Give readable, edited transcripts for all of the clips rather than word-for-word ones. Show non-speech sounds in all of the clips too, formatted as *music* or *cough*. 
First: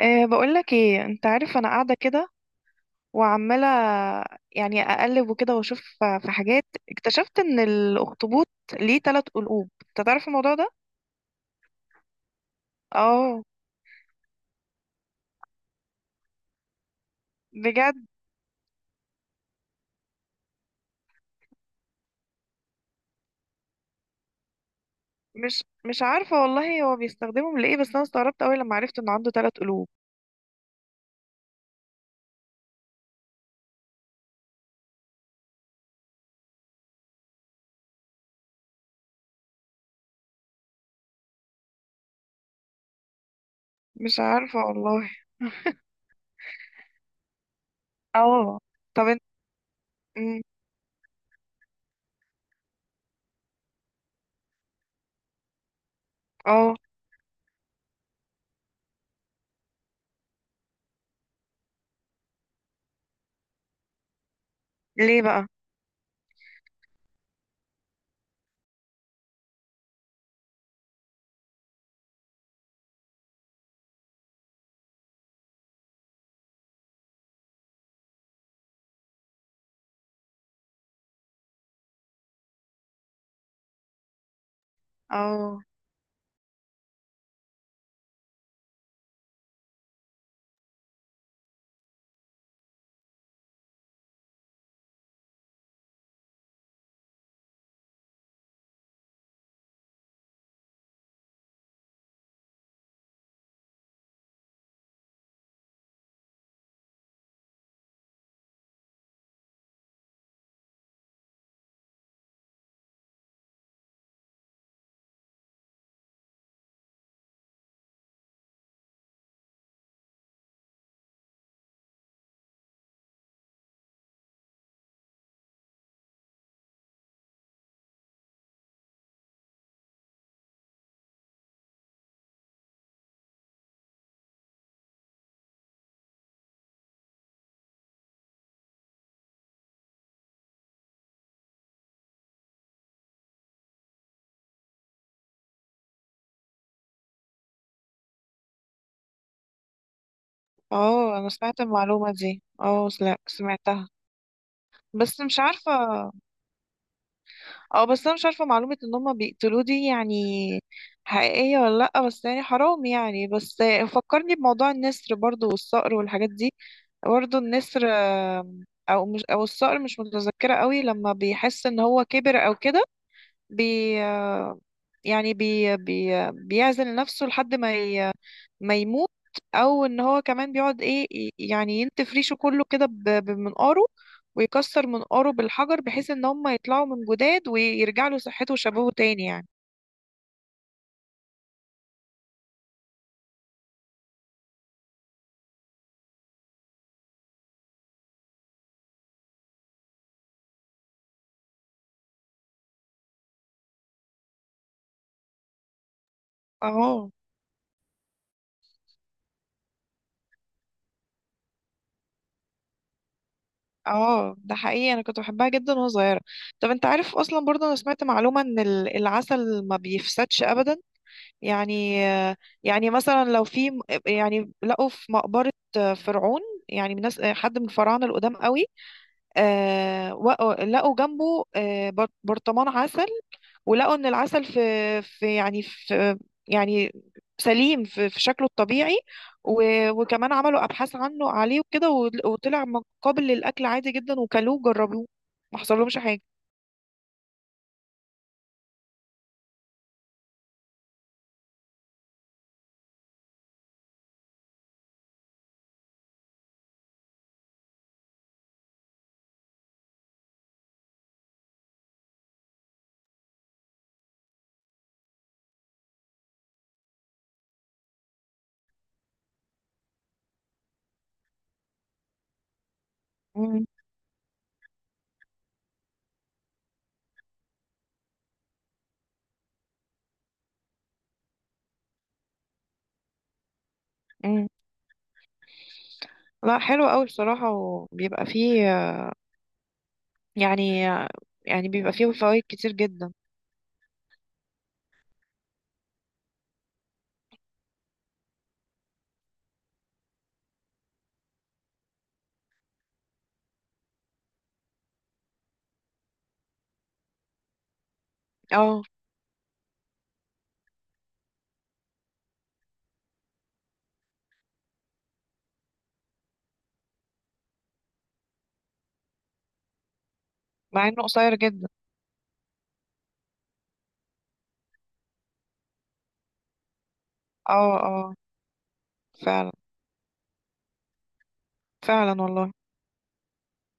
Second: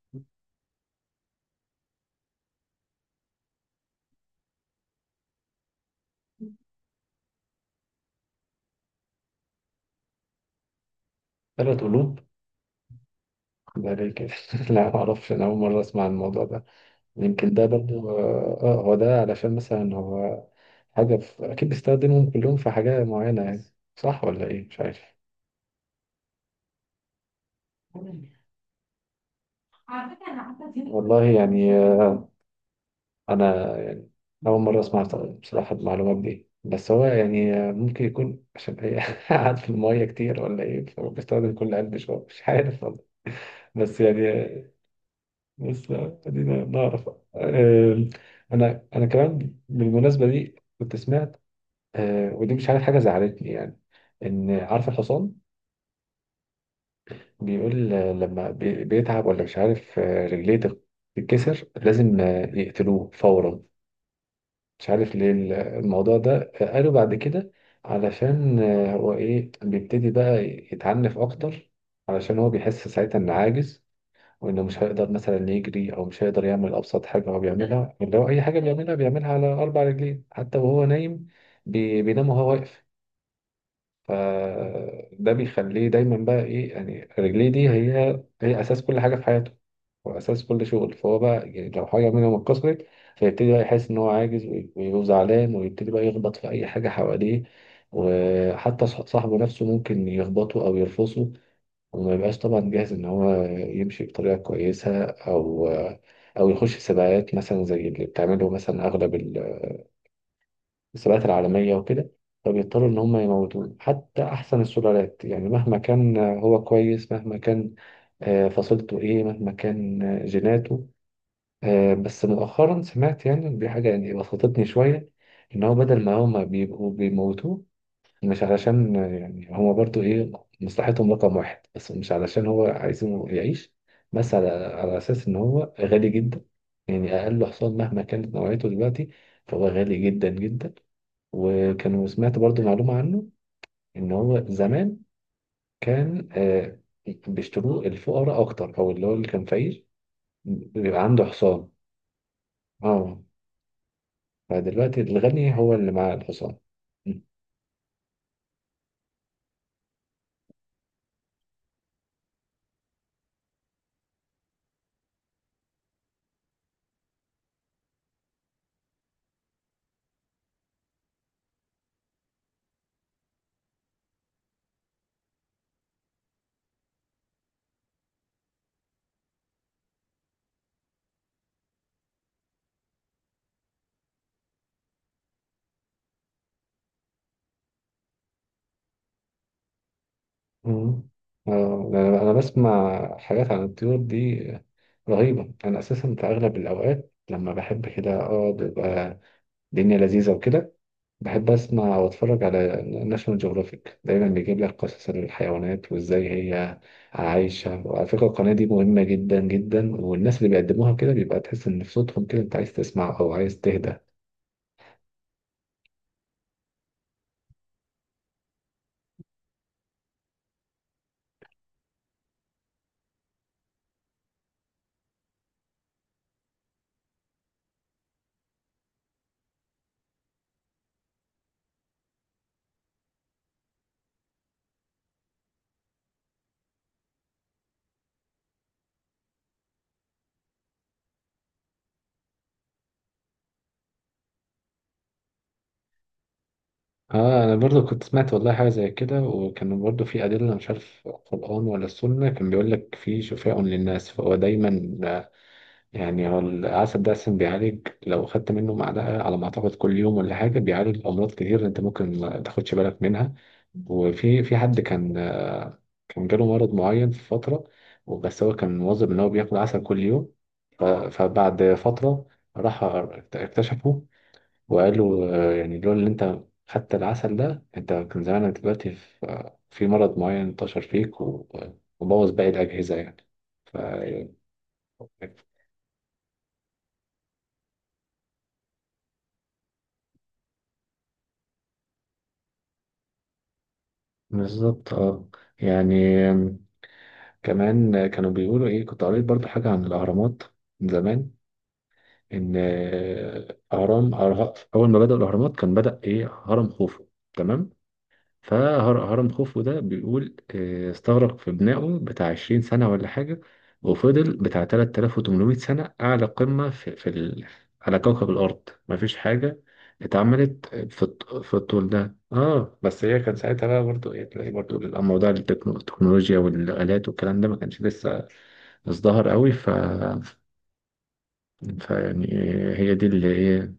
بقولك ايه، انت عارف انا قاعدة كده وعمالة يعني اقلب وكده، واشوف في حاجات. اكتشفت ان الاخطبوط ليه تلات قلوب، انت تعرف الموضوع ده؟ 3 قلوب، اه ده ليه كده؟ *laughs* لا، معرفش، أنا أول مرة أسمع عن الموضوع ده. يمكن ده بجد. برضو هو ده علشان مثلا هو حاجة أكيد بيستخدمهم كلهم في حاجة معينة يعني. صح ولا إيه؟ مش عارف مش عارفة والله، هو بيستخدمهم لايه، بس انا استغربت اوي لما عرفت انه عنده تلات قلوب. والله، يعني أنا يعني أول مرة أسمع بصراحة المعلومات دي. بس هو يعني ممكن يكون عشان هي *laughs* قاعد في المية كتير ولا إيه، فبيستخدم كل قلب شوية. مش عارف والله، بس مش يعني عارفة آه، والله. بس خلينا نعرف. آم، اه. انا طب انت. كمان بالمناسبه مم. دي كنت سمعت ودي مش عارف، حاجه زعلتني يعني. ان عارف الحصان اه. بيقول لما بيتعب ولا مش عارف، رجليه تتكسر لازم يقتلوه فورا. مش عارف ليه ليه بقى؟ الموضوع ده، قالوا بعد كده علشان هو ايه بيبتدي بقى يتعنف اكتر، علشان هو بيحس ساعتها انه عاجز وانه مش هيقدر مثلا يجري او مش هيقدر يعمل ابسط حاجه هو بيعملها، اللي هو اي حاجه بيعملها بيعملها على 4 رجلين، حتى وهو نايم بينام وهو واقف. فده اه بيخليه دايما بقى ايه يعني، رجليه دي هي اساس كل حاجه في حياته، واساس كل شغل. فهو بقى يعني لو حاجه منهم اتكسرت، فيبتدي بقى يحس ان هو عاجز، ويبقى زعلان، ويبتدي بقى يخبط في اي حاجه حواليه، وحتى صاحبه نفسه ممكن يخبطه او يرفصه، وما يبقاش طبعا جاهز ان هو يمشي بطريقه كويسه، او او يخش سباقات مثلا زي اللي بتعمله مثلا اغلب السباقات العالميه وكده. فبيضطروا ان هم يموتوه، حتى احسن السلالات يعني، مهما كان هو كويس، مهما كان فصيلته ايه، مهما كان جيناته. بس مؤخرا سمعت يعني دي حاجه يعني بسطتني شويه، ان هو بدل ما هم بيبقوا بيموتوه، مش علشان يعني هما برضو ايه مصلحتهم رقم 1، بس مش علشان هو عايزينه يعيش، بس على اساس ان هو غالي جدا، يعني اقل حصان مهما كانت نوعيته دلوقتي فهو غالي جدا جدا. وكانوا سمعت برضو معلومة عنه، ان هو زمان كان بيشتروه الفقراء اكتر، او اللي هو اللي كان فقير بيبقى اه، عنده انا سمعت حصان. المعلومة دي. اه اه، لا، سمعتها. فدلوقتي بس مش الغني عارفة. هو اللي معاه الحصان. اه، بس انا مش عارفه معلومه ان هم بيقتلوه دي، يعني حقيقيه ولا لا؟ بس يعني حرام يعني بس. فكرني بموضوع النسر برضو والصقر والحاجات دي. برضو النسر، او مش او الصقر، مش متذكره قوي لما بيحس ان هو كبر او كده. بي آه، يعني بي بي بيعزل نفسه لحد ما ما يموت. او ان هو كمان بيقعد ايه، يعني ينتف ريشه كله كده بمنقاره، ويكسر منقاره بالحجر بحيث ان هم يطلعوا من جداد ويرجع له صحته وشبابه تاني يعني. مم. أنا بسمع حاجات عن الطيور دي رهيبة. أنا أساسا في أغلب الأوقات لما بحب كده أقعد، يبقى الدنيا لذيذة وكده، بحب أسمع وأتفرج على ناشونال جيوغرافيك. دايما بيجيب لك قصص الحيوانات وإزاي هي اه عايشة. وعلى فكرة القناة دي مهمة جدا جدا، والناس اللي بيقدموها كده بيبقى تحس إن في صوتهم كده أنت عايز تسمع أو عايز تهدى. اه، ده حقيقي، انا كنت بحبها جدا وانا صغيره. طب انت عارف اصلا برضه، انا سمعت معلومه ان العسل ما بيفسدش ابدا. يعني مثلا لو في يعني لقوا في مقبره فرعون، يعني من ناس حد من الفراعنه القدام قوي. لقوا جنبه برطمان عسل. ولقوا ان العسل في يعني في يعني سليم في شكله الطبيعي. وكمان عملوا ابحاث عنه عليه وكده، وطلع قابل للاكل عادي جدا، وكلوه وجربوه، ما حصلهمش حاجه. اه، انا برضو كنت سمعت والله حاجه زي كده، وكان برضو في ادله، مش عارف القران ولا السنه، كان بيقول لك في شفاء للناس، فهو دايما يعني هو العسل ده اصلا بيعالج، لو خدت منه معلقه على ما اعتقد كل يوم ولا حاجه بيعالج امراض كتير انت ممكن ما تاخدش بالك منها. وفي حد كان كان جاله مرض معين في فتره، وبس هو كان مواظب ان هو بياكل عسل كل يوم، فبعد فتره راح مم. اكتشفه. وقالوا يعني لولا اللي انت خدت العسل ده انت كان زمانك دلوقتي في في مرض معين انتشر فيك وبوظ باقي الأجهزة يعني. ف مم. لا حلو قوي بصراحه، وبيبقى فيه يعني، بيبقى فيه فوائد كتير جدا. بالظبط اه. يعني كمان كانوا بيقولوا ايه، كنت قريت برضو حاجة عن الأهرامات من زمان، إن أول ما بدأوا الأهرامات كان بدأ ايه هرم خوفو، تمام؟ اه، فهرم خوفو ده بيقول استغرق في بنائه بتاع 20 سنة ولا حاجة، وفضل بتاع 3800 سنة أعلى قمة في على كوكب الأرض. مفيش حاجة اتعملت مع في انه قصير في جدا. الطول ده. اه بس هي كان ساعتها بقى برضو ايه، تلاقي برضو الموضوع التكنولوجيا والآلات والكلام ده ما اه كانش اه، لسه ازدهر قوي. فعلا، ف فعلا فيعني والله. هي دي اللي ايه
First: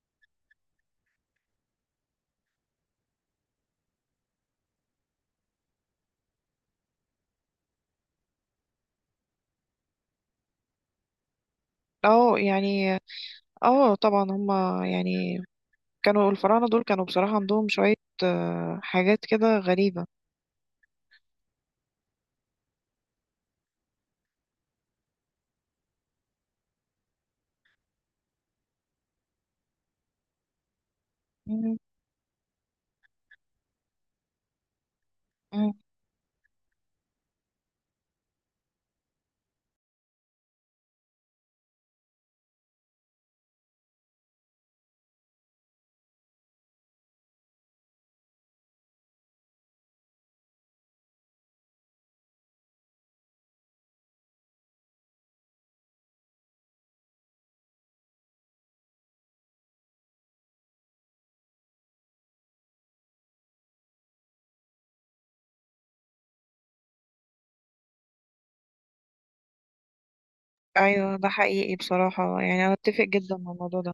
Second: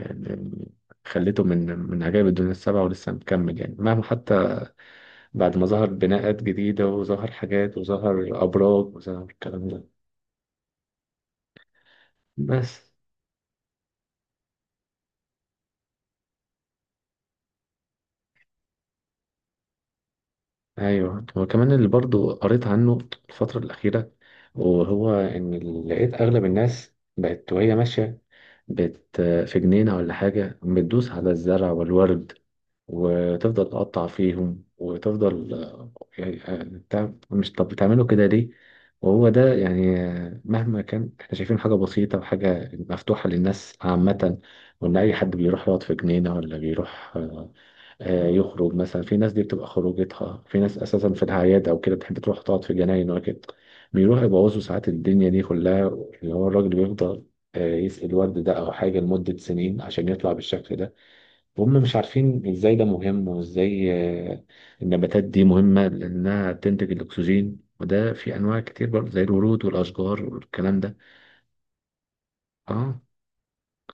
اللي خليته من من عجائب الدنيا 7، ولسه مكمل يعني مهما حتى بعد ما ظهر بناءات جديدة وظهر حاجات وظهر أبراج وظهر الكلام ده. اه بس يعني. اه طبعا هما يعني، كانوا الفراعنة دول كانوا بصراحة عندهم شوية حاجات كده غريبة. أيوه، وكمان اللي برضو قريت عنه الفترة الأخيرة، وهو إن لقيت أغلب الناس بقت وهي ماشية بت في جنينة ولا حاجة بتدوس على الزرع مم. والورد، وتفضل تقطع فيهم وتفضل مم. يعني بتاع- مش طب بتعملوا كده ليه؟ وهو ده يعني مهما كان احنا شايفين حاجة بسيطة وحاجة مفتوحة للناس عامة، وإن أي حد بيروح يقعد في جنينة، ولا بيروح يخرج مثلا، في ناس دي بتبقى خروجتها، في ناس أساسا في الأعياد أو كده بتحب تروح تقعد في جناين وكده، بيروح يبوظوا ساعات الدنيا دي كلها، اللي هو الراجل بيفضل يسقي الورد ده أو حاجة لمدة سنين عشان يطلع بالشكل ده، وهم مش عارفين ازاي ده مهم وازاي آه، النباتات دي مهمة لأنها تنتج الأكسجين، وده في أنواع كتير برضه زي الورود والأشجار والكلام ده. ايوه، ده حقيقي بصراحة، يعني انا اه اتفق جدا مع الموضوع ده.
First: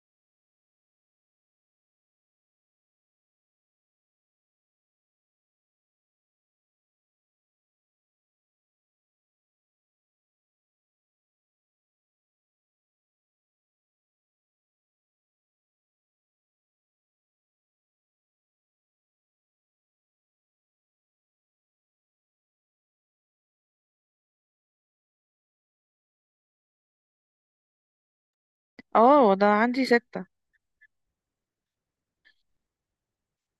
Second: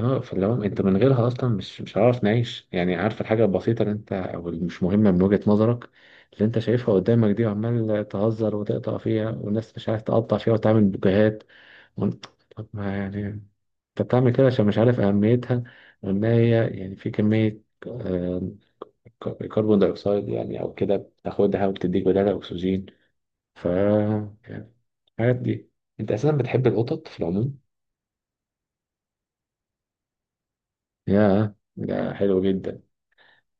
اه، فلو انت من غيرها اصلا مش هعرف نعيش يعني، عارف الحاجه البسيطه اللي انت او اللي مش مهمه من وجهه نظرك، اللي انت شايفها قدامك دي، وعمال تهزر وتقطع فيها، والناس مش عارف تقطع فيها وتعمل بوكيهات، وانت طب ما يعني انت بتعمل كده عشان مش عارف اهميتها، وان هي يعني في كميه آه، كربون دايوكسيد يعني او كده بتاخدها وبتديك بدالها اكسجين. ف يعني الحاجات دي. انت اساسا بتحب القطط في العموم. اه، ده عندي ستة. يا ده حلو جدا.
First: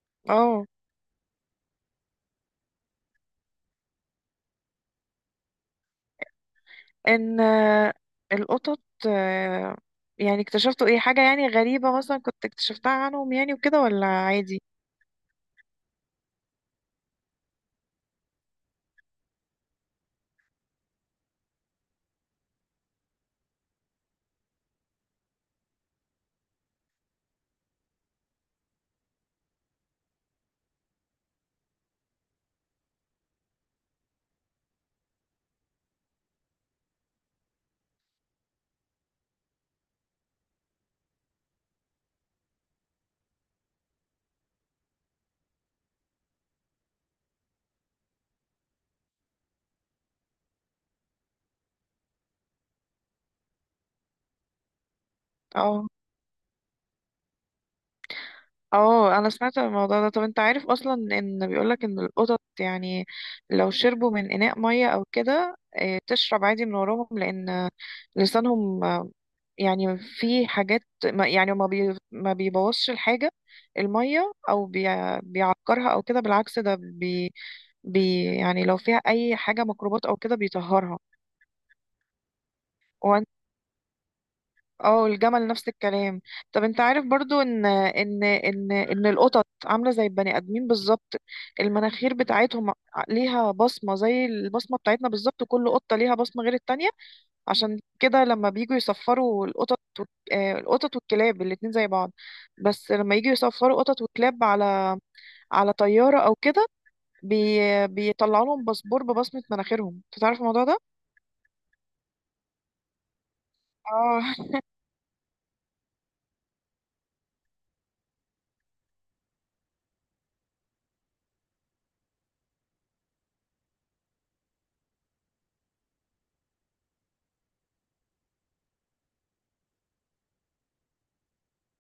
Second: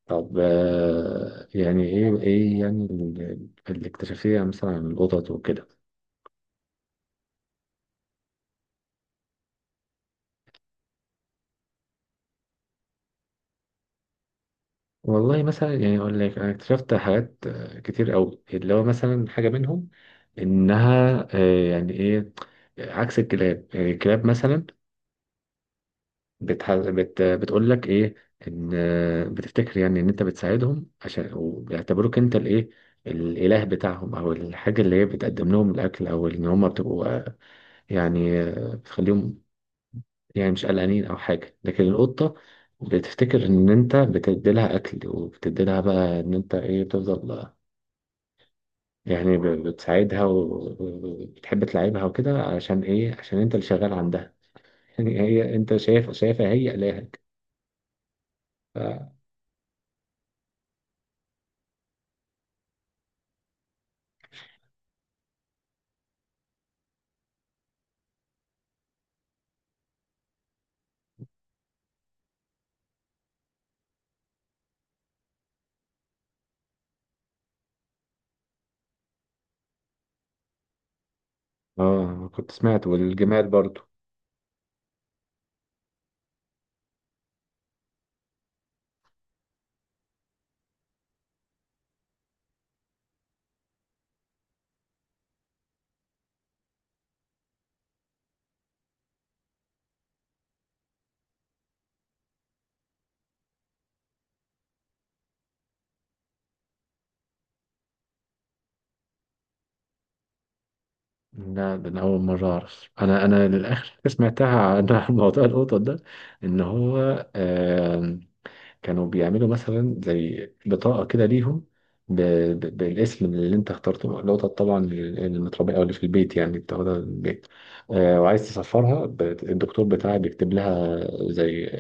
طب اه، يعني ايه ايه يعني الاكتشافية مثلا عن القطط وكده؟ ان القطط آه، يعني اكتشفتوا ايه حاجة يعني غريبة مثلا كنت اكتشفتها عنهم، يعني وكده ولا عادي؟ والله مثلا يعني اقول لك انا اكتشفت حاجات كتير قوي اللي هو مثلا حاجة منهم، انها يعني ايه، عكس الكلاب. يعني الكلاب مثلا بتقول لك ايه، ان بتفتكر يعني ان انت بتساعدهم عشان، وبيعتبروك انت الايه الاله بتاعهم، او الحاجه اللي هي بتقدم لهم الاكل، او ان هم بتبقوا يعني بتخليهم يعني مش قلقانين او حاجه. لكن القطه بتفتكر ان انت بتدي لها اكل، وبتدي لها بقى ان انت ايه بتفضل يعني بتساعدها وبتحب تلعبها وكده، عشان ايه، عشان انت اللي شغال عندها. *laughs* يعني هي انت اه شايفها هي الهك. اه، انا سمعت عن الموضوع ده. طب انت عارف اصلا ان بيقولك ان القطط يعني لو شربوا من اناء ميه او كده، تشرب عادي من وراهم، لان لسانهم، يعني في حاجات ما، يعني ما بيبوظش الحاجه، الميه، او بيعكرها او كده، بالعكس ده بي بي يعني لو فيها اي حاجه ميكروبات او كده بيطهرها. اه كنت سمعت، والجمال برضو. اه الجمل نفس الكلام. طب انت عارف برضو ان القطط عامله زي البني ادمين بالظبط. المناخير بتاعتهم ليها بصمه زي البصمه بتاعتنا بالظبط، كل قطه ليها بصمه غير التانية. عشان كده لما بيجوا يصفروا القطط القطط والكلاب الاتنين زي بعض. بس لما يجوا يصفروا قطط وكلاب على طياره او كده، بي بيطلعوا لهم باسبور ببصمه مناخيرهم، انت تعرف الموضوع ده؟ لا، ده انا اول مره اعرف، انا انا للاخر حاجة اه *laughs* سمعتها عن *laughs* موضوع القطط ده، ان هو آه كانوا بيعملوا مثلا زي بطاقه كده ليهم ب- بالاسم اللي انت اخترته. القطط طبعا المتربيه او اللي في البيت يعني بتاخدها من البيت وعايز تسفرها، الدكتور بتاعها بيكتب لها زي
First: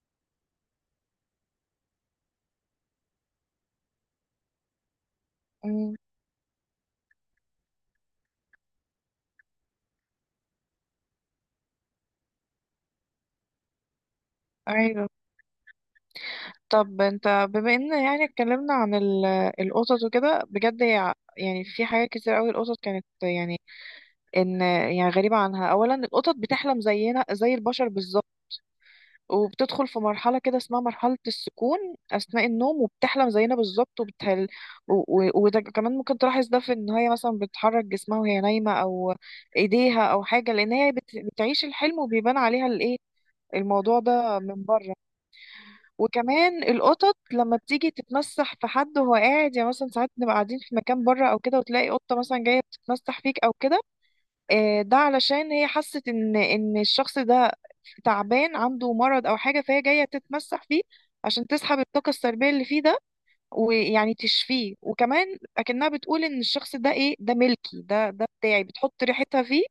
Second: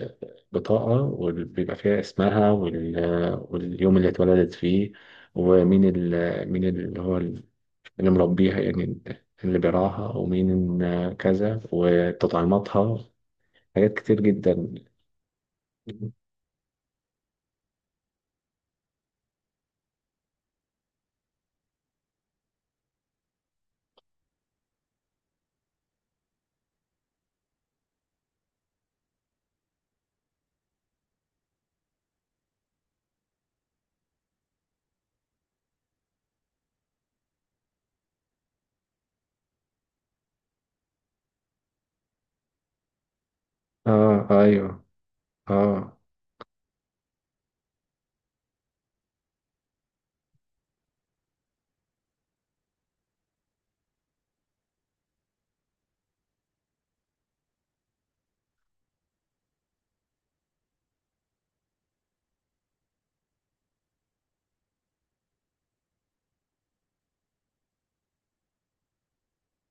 بطاقه، وبيبقى فيها اسمها واليوم اللي اتولدت فيه، ومين أمم، مين اللي هو اللي مربيها يعني، اللي بيراها ومين، كذا وتطعيماتها، حاجات كتير جدا. ايوه. طب انت بما ان يعني اتكلمنا عن القطط وكده، بجد هي يعني في حاجات كتير قوي القطط كانت يعني، ان يعني غريبة عنها. اولا، القطط بتحلم زينا زي البشر بالظبط، وبتدخل في مرحلة كده اسمها مرحلة السكون اثناء النوم، وبتحلم زينا بالظبط وبتهل. و- وده كمان ممكن تلاحظ ده في ان هي مثلا بتحرك جسمها وهي نايمة، او ايديها او حاجة، لان هي بتعيش الحلم، وبيبان عليها الايه، الموضوع اه ده من ايوه بره. اه وكمان القطط لما بتيجي تتمسح في حد وهو قاعد، يعني مثلا ساعات نبقى قاعدين في مكان بره او كده، وتلاقي قطه مثلا جايه بتتمسح فيك او كده، ده علشان هي حست ان الشخص ده تعبان، عنده مرض او حاجه، فهي جايه تتمسح فيه عشان تسحب الطاقه السلبيه اللي فيه ده، ويعني تشفيه. وكمان اكنها بتقول ان الشخص ده ايه، ده ملكي، ده بتاعي، بتحط ريحتها فيه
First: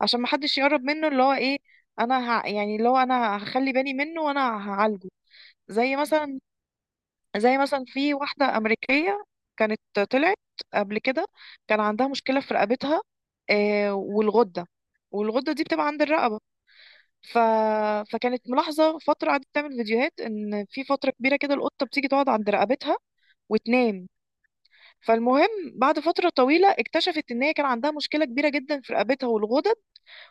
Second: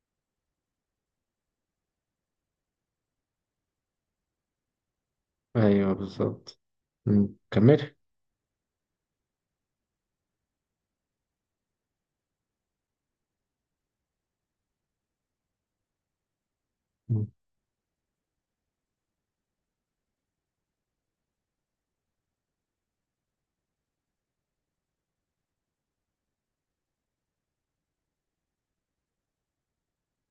عشان ما حدش يقرب منه، اللي هو ايه، يعني اللي هو انا هخلي بالي منه وانا هعالجه. ايوه زي مثلا بالظبط. زي مثلا كمل. في واحدة أمريكية كانت طلعت قبل كده، كان عندها مشكلة في رقبتها، والغدة، والغدة دي بتبقى عند الرقبة. مم. ف... فكانت ملاحظة فترة، قعدت تعمل فيديوهات إن في فترة كبيرة كده القطة بتيجي تقعد عند رقبتها وتنام. فالمهم، بعد فترة طويلة اكتشفت إن هي كان عندها مشكلة كبيرة جدا في رقبتها والغدد،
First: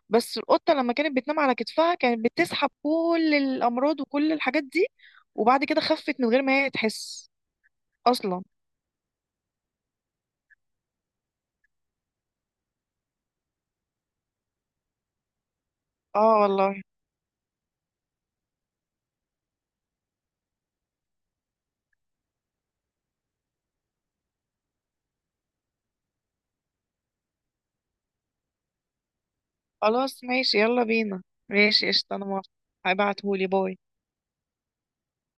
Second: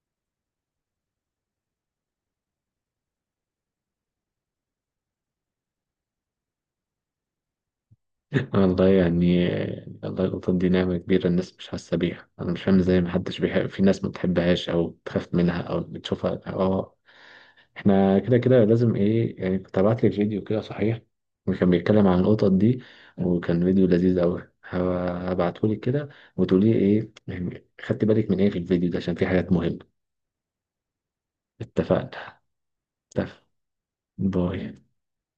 بس القطة لما كانت بتنام على كتفها كانت بتسحب كل الأمراض وكل الحاجات دي. وبعد كده خفت من غير ما هي تحس أصلا. والله يعني، والله القطط دي نعمة كبيرة، الناس مش حاسة بيها. أنا مش فاهم إزاي محدش بيحب، في ناس ما بتحبهاش أو بتخاف منها أو بتشوفها. اه والله. اه احنا كده كده لازم ايه يعني، كنت ابعت لك فيديو كده صحيح، وكان بيتكلم عن القطط دي، وكان فيديو لذيذ قوي، هبعته لك كده، وتقولي ايه يعني خدت بالك من ايه في الفيديو ده، عشان في حاجات مهمة. خلاص ماشي، يلا بينا. ماشي قشطة، انا اتفقنا، موافقة. اتفق، هبعتهولي، باي. باي.